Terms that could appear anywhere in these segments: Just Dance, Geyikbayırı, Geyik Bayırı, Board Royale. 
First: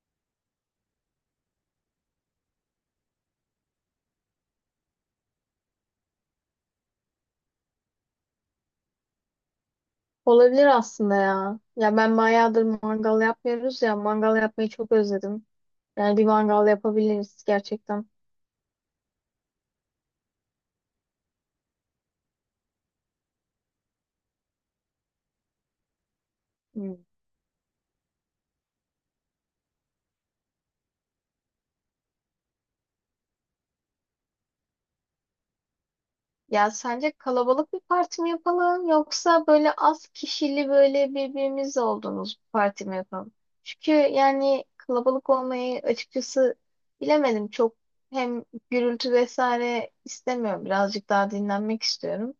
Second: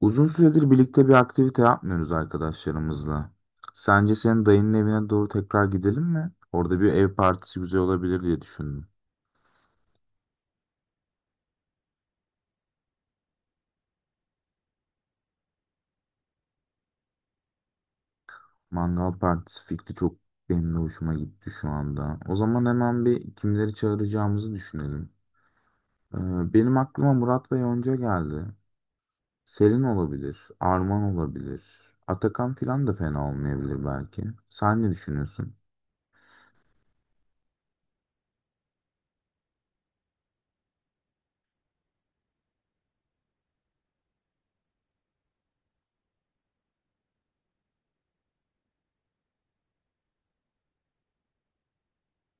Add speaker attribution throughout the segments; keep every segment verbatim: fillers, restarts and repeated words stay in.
Speaker 1: Uzun süredir birlikte bir aktivite yapmıyoruz arkadaşlarımızla. Sence senin dayının evine doğru tekrar gidelim mi? Orada bir ev partisi güzel olabilir diye düşündüm.
Speaker 2: Olabilir aslında ya. Ya ben bayağıdır mangal yapmıyoruz ya. Mangal yapmayı çok özledim. Yani bir mangal yapabiliriz gerçekten.
Speaker 1: Mangal partisi fikri çok benim de hoşuma gitti şu anda. O zaman hemen bir kimleri çağıracağımızı düşünelim. Ee, benim aklıma Murat ve Yonca geldi. Selin olabilir, Arman olabilir. Atakan filan da fena olmayabilir belki. Sen ne düşünüyorsun?
Speaker 2: Ya sence kalabalık bir parti mi yapalım yoksa böyle az kişili böyle birbirimizle olduğumuz bir parti mi yapalım? Çünkü yani kalabalık olmayı açıkçası bilemedim çok, hem gürültü vesaire istemiyorum, birazcık daha dinlenmek istiyorum.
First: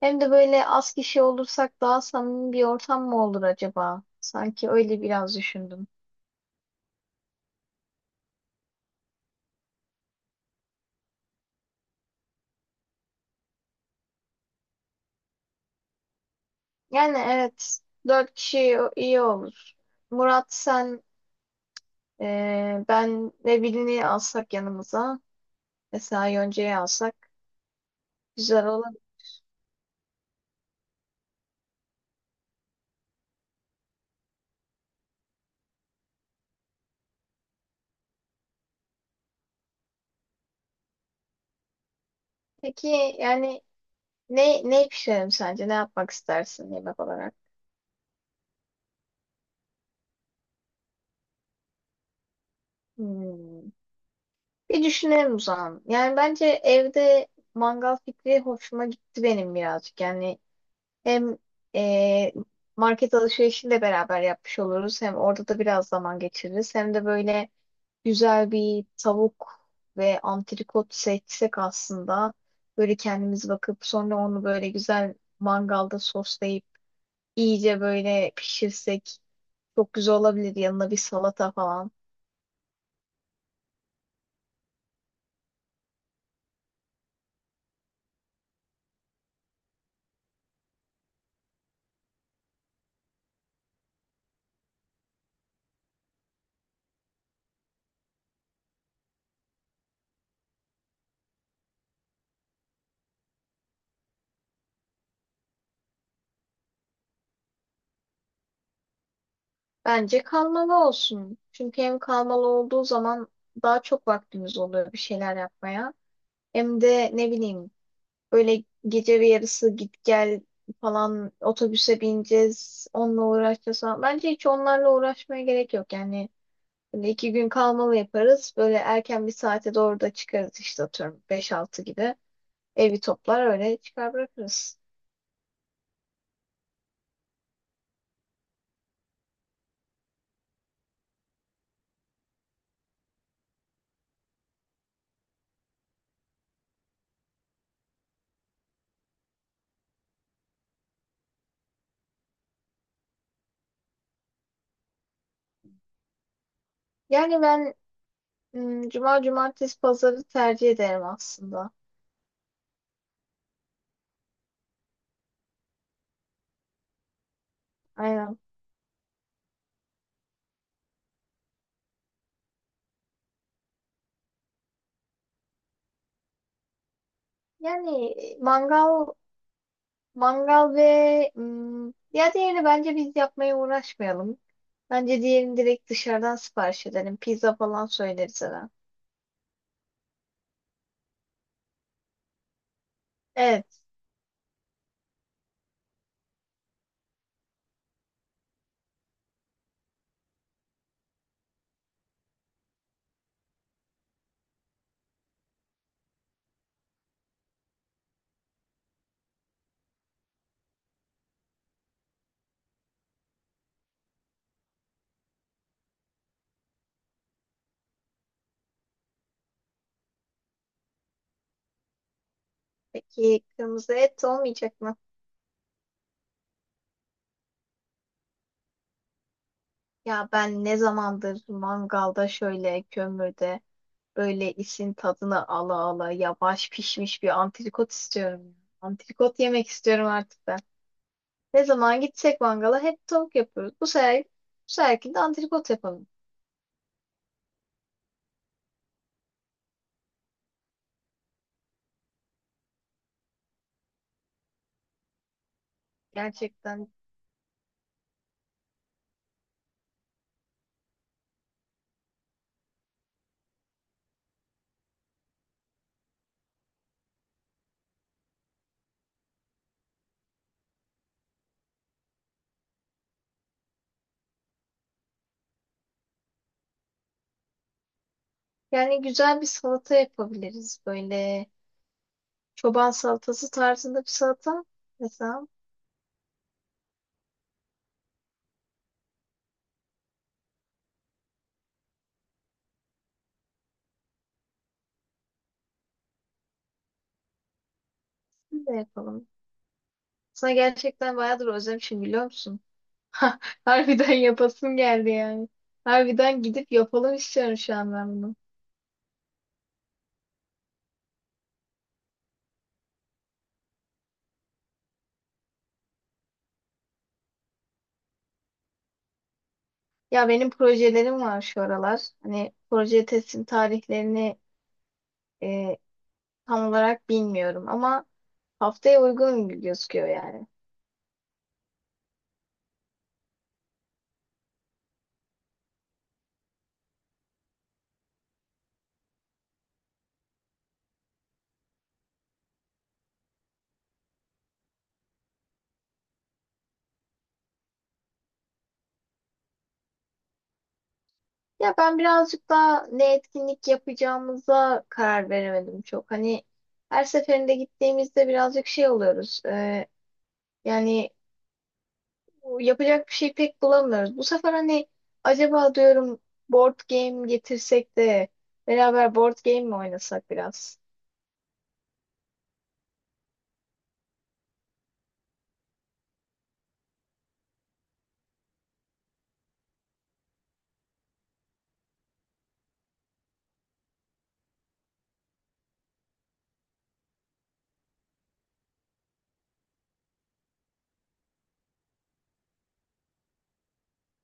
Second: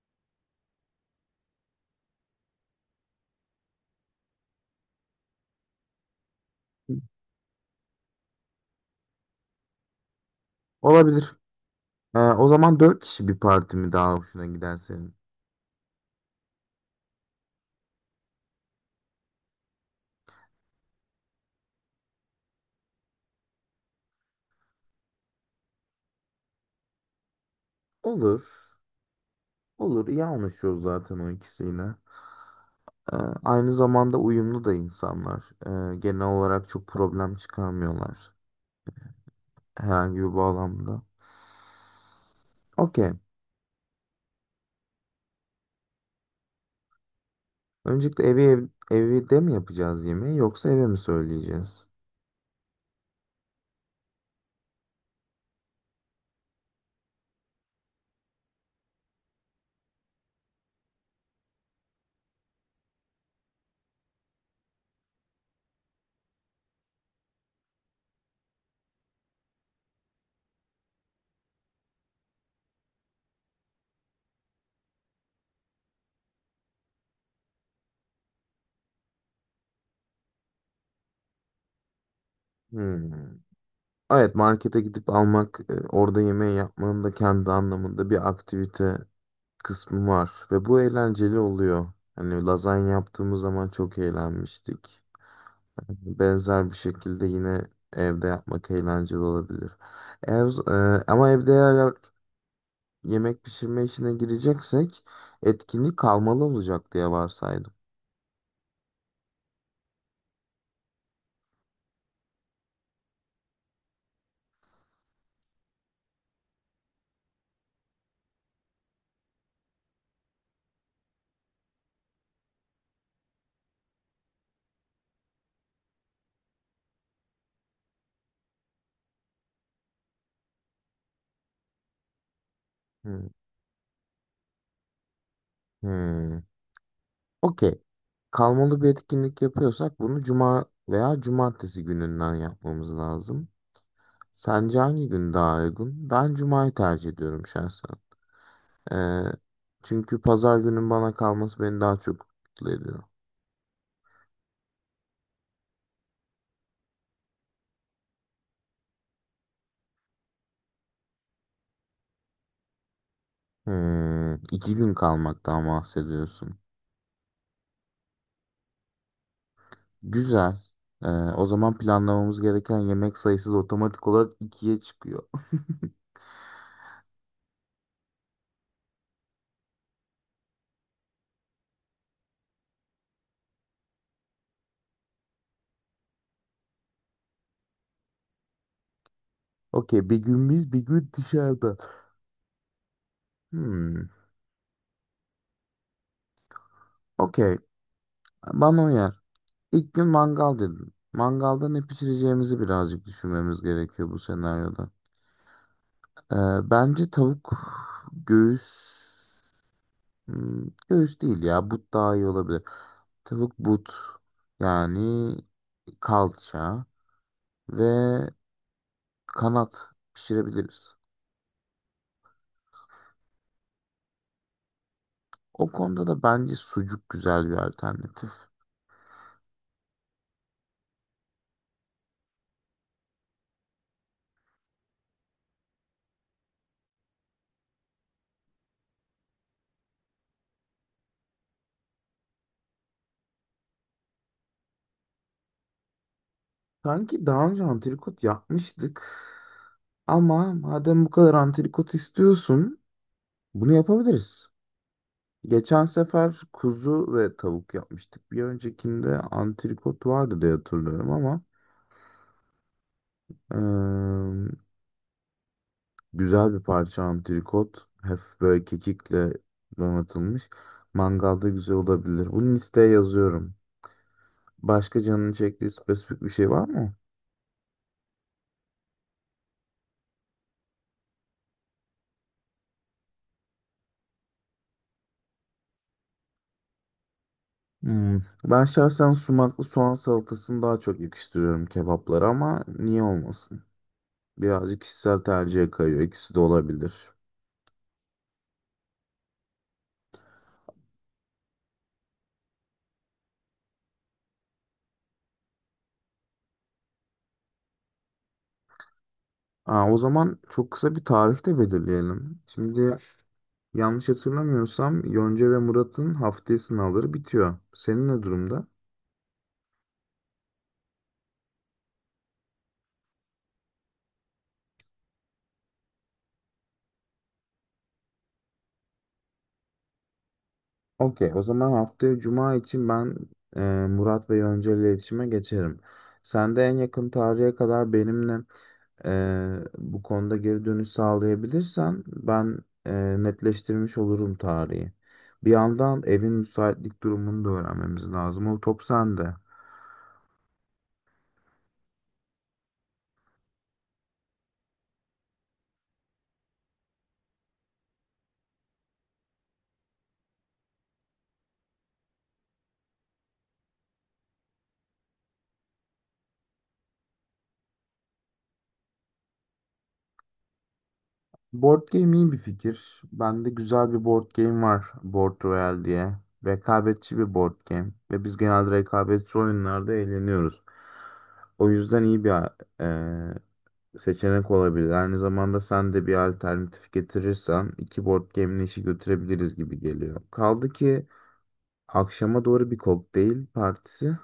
Speaker 2: Hem de böyle az kişi olursak daha samimi bir ortam mı olur acaba? Sanki öyle biraz düşündüm.
Speaker 1: Olabilir. Ee, o zaman dört kişi bir parti mi daha hoşuna gider senin?
Speaker 2: Yani evet, dört kişi iyi olur. Murat, sen, e, ben ve birini alsak yanımıza. Mesela Yoncayı alsak
Speaker 1: Olur.
Speaker 2: güzel olur.
Speaker 1: Olur, iyi anlaşıyoruz zaten o ikisiyle. Ee, Aynı zamanda uyumlu da insanlar. Ee, genel olarak çok problem çıkarmıyorlar herhangi bir bağlamda.
Speaker 2: Peki
Speaker 1: Okey.
Speaker 2: yani ne ne pişirelim sence? Ne yapmak istersin yemek olarak?
Speaker 1: Öncelikle evi ev, evde mi yapacağız yemeği yoksa eve mi söyleyeceğiz?
Speaker 2: Hmm. Bir düşünelim o zaman. Yani bence evde mangal fikri hoşuma gitti benim birazcık. Yani hem e, market alışverişini de beraber yapmış oluruz. Hem orada da biraz zaman geçiririz. Hem de böyle güzel bir tavuk ve antrikot seçsek aslında, böyle kendimiz bakıp sonra onu böyle güzel mangalda soslayıp İyice böyle pişirsek çok güzel olabilir, yanına bir salata falan.
Speaker 1: Hmm. Evet, markete gidip almak, e, orada yemeği yapmanın da kendi anlamında bir aktivite kısmı var ve bu eğlenceli oluyor. Hani lazanya yaptığımız zaman çok eğlenmiştik. Benzer bir şekilde yine evde yapmak eğlenceli olabilir. Ev, e, ama evde eğer yemek pişirme işine gireceksek etkinlik kalmalı olacak diye varsaydım.
Speaker 2: Bence kalmalı olsun. Çünkü hem kalmalı olduğu zaman daha çok vaktimiz oluyor bir şeyler yapmaya. Hem de ne bileyim, böyle gece bir yarısı git gel falan, otobüse bineceğiz, onunla uğraşacağız falan. Bence hiç onlarla uğraşmaya gerek yok. Yani böyle iki gün kalmalı yaparız. Böyle erken bir saate doğru da çıkarız işte, atıyorum beş altı gibi. Evi
Speaker 1: Hmm.
Speaker 2: toplar öyle çıkar bırakırız.
Speaker 1: Hmm. Okey. Kalmalı bir etkinlik yapıyorsak bunu cuma veya cumartesi gününden yapmamız lazım. Sence hangi gün daha uygun? Ben cumayı tercih ediyorum şahsen. E, Çünkü pazar günün bana kalması beni daha çok mutlu ediyor.
Speaker 2: Yani ben, hmm, cuma, cumartesi, pazarı tercih ederim aslında.
Speaker 1: Hmm, iki gün kalmaktan bahsediyorsun.
Speaker 2: Aynen.
Speaker 1: Güzel. Ee, o zaman planlamamız gereken yemek sayısı da otomatik olarak ikiye çıkıyor.
Speaker 2: Yani mangal, mangal ve hmm, ya diğerini bence biz yapmaya uğraşmayalım. Bence diğerini direkt dışarıdan sipariş edelim. Pizza falan söyleriz hemen.
Speaker 1: Okey, bir gün biz, bir gün dışarıda.
Speaker 2: Evet.
Speaker 1: Hmm, Okey. Bana uyar. İlk gün mangal dedim. Mangalda ne pişireceğimizi birazcık düşünmemiz gerekiyor bu senaryoda. Ee, Bence tavuk göğüs, hmm, göğüs değil ya, but daha iyi olabilir. Tavuk but, yani kalça ve kanat pişirebiliriz.
Speaker 2: Peki kırmızı et olmayacak mı?
Speaker 1: O konuda da bence sucuk güzel bir alternatif.
Speaker 2: Ya ben ne zamandır mangalda şöyle kömürde böyle isin tadını ala ala yavaş pişmiş bir antrikot istiyorum. Antrikot yemek istiyorum artık ben. Ne zaman gitsek mangala hep tavuk yapıyoruz. Bu sefer, bu seferki de antrikot yapalım.
Speaker 1: Sanki daha önce antrikot yapmıştık. Ama madem bu kadar antrikot istiyorsun, bunu yapabiliriz. Geçen sefer
Speaker 2: Gerçekten.
Speaker 1: kuzu ve tavuk yapmıştık. Bir öncekinde antrikot vardı diye hatırlıyorum ama eee, güzel bir parça antrikot. Hep böyle kekikle donatılmış. Mangalda güzel olabilir. Bunu listeye yazıyorum. Başka canını çektiği spesifik bir şey var mı?
Speaker 2: Yani güzel bir salata yapabiliriz. Böyle çoban salatası tarzında bir salata mesela.
Speaker 1: Hmm. Ben şahsen sumaklı soğan salatasını daha çok yakıştırıyorum kebaplara ama niye olmasın? Birazcık kişisel tercihe kayıyor. İkisi de olabilir.
Speaker 2: Biz de yapalım. Sana gerçekten bayağıdır özlemişim, biliyor musun? Harbiden yapasım geldi yani. Harbiden gidip yapalım istiyorum şu an ben bunu.
Speaker 1: Aa, o zaman çok kısa bir tarih de belirleyelim. Şimdi yanlış hatırlamıyorsam Yonca ve Murat'ın haftaya sınavları bitiyor. Senin ne durumda?
Speaker 2: Ya benim projelerim var şu aralar. Hani proje teslim tarihlerini e, tam olarak bilmiyorum ama haftaya uygun gözüküyor yani.
Speaker 1: Okey, o zaman haftaya cuma için ben e, Murat ve Yonca ile iletişime geçerim. Sen de en yakın tarihe kadar benimle Eee, bu konuda geri dönüş sağlayabilirsen ben eee, netleştirmiş olurum tarihi. Bir yandan evin müsaitlik durumunu da öğrenmemiz lazım. O top sende.
Speaker 2: Ya ben birazcık daha ne etkinlik yapacağımıza karar veremedim çok. Hani her seferinde gittiğimizde birazcık şey oluyoruz. E, yani yapacak bir şey pek bulamıyoruz. Bu sefer hani acaba diyorum, board game getirsek de beraber board game mi oynasak biraz?
Speaker 1: Board game iyi bir fikir. Bende güzel bir board game var, Board Royale diye. Rekabetçi bir board game. Ve biz genelde rekabetçi oyunlarda eğleniyoruz. O yüzden iyi bir eee, seçenek olabilir. Aynı zamanda sen de bir alternatif getirirsen iki board game'in işi götürebiliriz gibi geliyor. Kaldı ki akşama doğru bir kokteyl partisi.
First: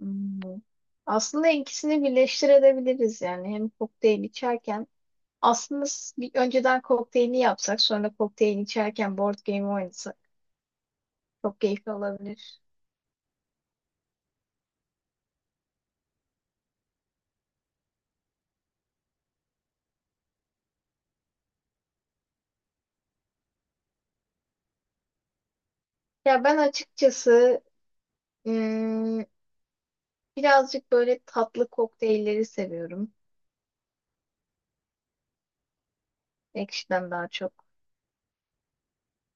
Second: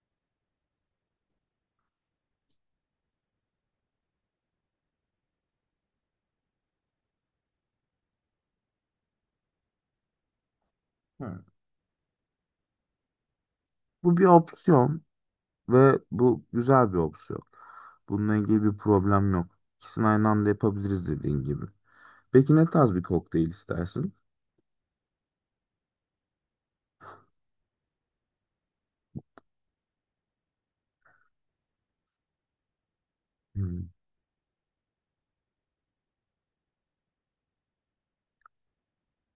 Speaker 2: Hmm. Aslında ikisini birleştirebiliriz yani. Hem kokteyl içerken, aslında s- bir önceden kokteylini yapsak, sonra kokteyl içerken board game oynasak.
Speaker 1: Hı.
Speaker 2: Çok keyifli olabilir.
Speaker 1: Bu bir opsiyon ve bu güzel bir opsiyon. Bununla ilgili bir problem yok. İkisini aynı anda yapabiliriz dediğin gibi. Peki ne tarz bir kokteyl istersin?
Speaker 2: Ya ben açıkçası, ım, birazcık böyle tatlı kokteylleri seviyorum.
Speaker 1: Hmm.
Speaker 2: Ekşiden daha çok.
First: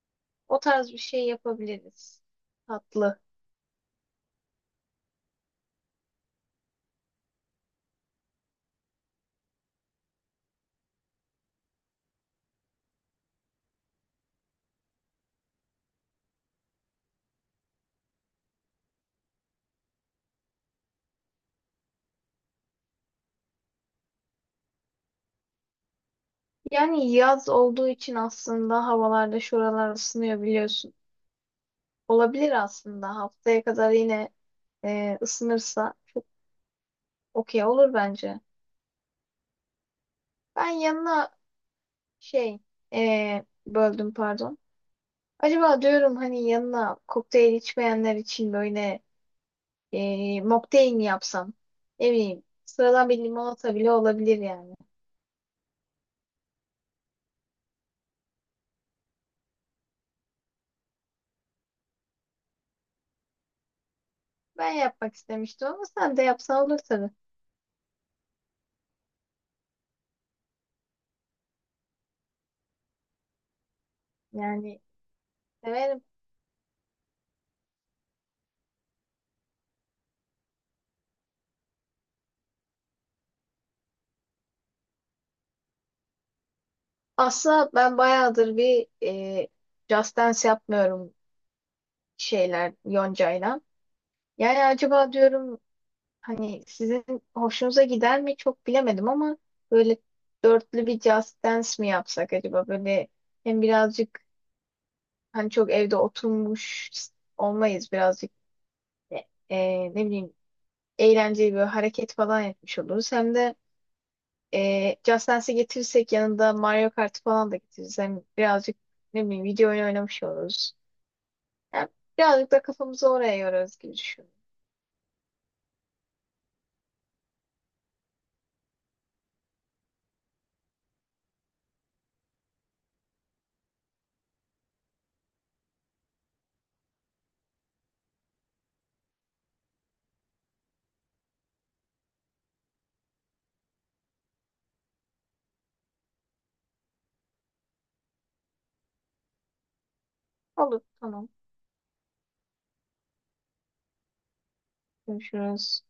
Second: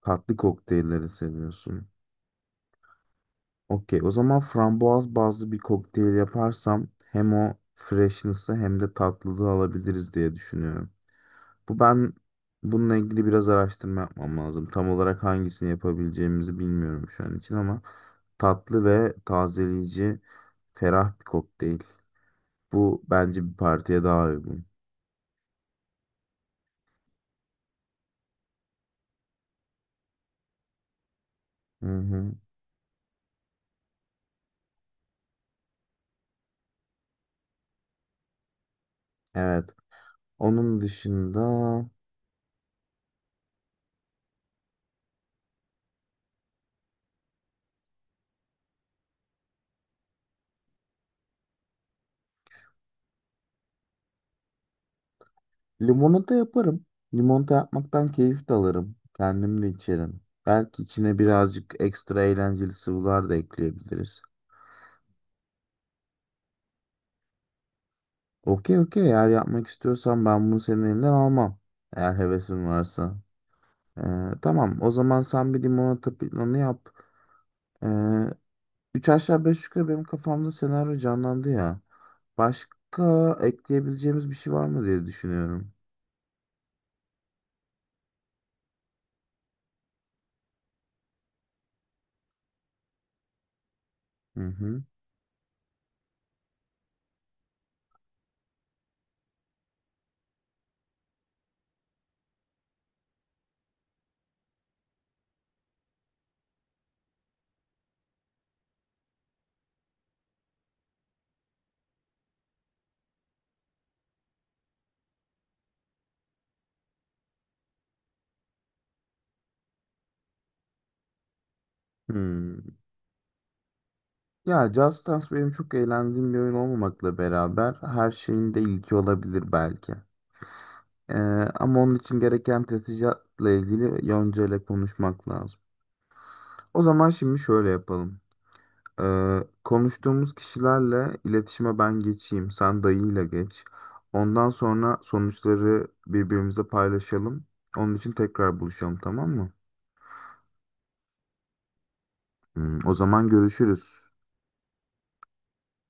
Speaker 1: Tatlı
Speaker 2: O tarz bir
Speaker 1: kokteylleri
Speaker 2: şey
Speaker 1: seviyorsun.
Speaker 2: yapabiliriz. Tatlı.
Speaker 1: Okey, o zaman frambuaz bazlı bir kokteyl yaparsam hem o freshness'ı hem de tatlılığı alabiliriz diye düşünüyorum. Bu ben Bununla ilgili biraz araştırma yapmam lazım. Tam olarak hangisini yapabileceğimizi bilmiyorum şu an için ama tatlı ve tazeleyici, ferah bir kokteyl. Bu bence bir partiye daha uygun.
Speaker 2: Yani yaz olduğu için aslında havalarda şuralar ısınıyor biliyorsun.
Speaker 1: Hı hı.
Speaker 2: Olabilir aslında. Haftaya kadar yine e, ısınırsa okey olur bence.
Speaker 1: Evet.
Speaker 2: Ben
Speaker 1: Onun
Speaker 2: yanına
Speaker 1: dışında
Speaker 2: şey, e, böldüm pardon. Acaba diyorum hani yanına kokteyl içmeyenler için böyle, e, mocktail mi yapsam? Ne bileyim. Sıradan bir limonata bile olabilir yani.
Speaker 1: limonata yaparım. Limonata yapmaktan keyif de alırım. Kendim de içerim. Belki içine birazcık ekstra eğlenceli sıvılar da ekleyebiliriz.
Speaker 2: Ben yapmak istemiştim ama sen de yapsan olur tabii.
Speaker 1: Okey, okey, eğer yapmak istiyorsan ben bunu senin elinden almam. Eğer hevesin varsa. Ee,
Speaker 2: Yani
Speaker 1: tamam, o zaman sen bir
Speaker 2: severim.
Speaker 1: limonata planı yap. Ee, Üç aşağı beş yukarı benim kafamda senaryo canlandı ya. Başka ekleyebileceğimiz bir şey var mı diye düşünüyorum.
Speaker 2: Aslında ben bayağıdır bir e, Just Dance yapmıyorum şeyler Yonca'yla.
Speaker 1: Hı
Speaker 2: Yani
Speaker 1: hı.
Speaker 2: acaba diyorum, hani sizin hoşunuza gider mi çok bilemedim ama böyle dörtlü bir Just Dance mi yapsak acaba? Böyle hem birazcık hani çok evde oturmuş olmayız, birazcık e, e, ne bileyim eğlenceli bir hareket falan yapmış oluruz. Hem de e, Just Dance'i getirirsek yanında Mario Kart falan da getiririz. Hem birazcık ne bileyim video oyunu oynamış oluruz. Hem birazcık da
Speaker 1: Hmm.
Speaker 2: kafamızı oraya yorarız gibi düşünüyorum.
Speaker 1: Ya Just Dance benim çok eğlendiğim bir oyun olmamakla beraber her şeyin de ilki olabilir belki. Ee, Ama onun için gereken teçhizatla ilgili Yonca ile konuşmak lazım. O zaman şimdi şöyle yapalım. Ee, konuştuğumuz kişilerle iletişime ben geçeyim, sen dayıyla geç. Ondan sonra sonuçları birbirimize paylaşalım. Onun için tekrar buluşalım, tamam mı?
Speaker 2: Olur, tamam.
Speaker 1: Hmm, o zaman görüşürüz.
Speaker 2: Görüşürüz.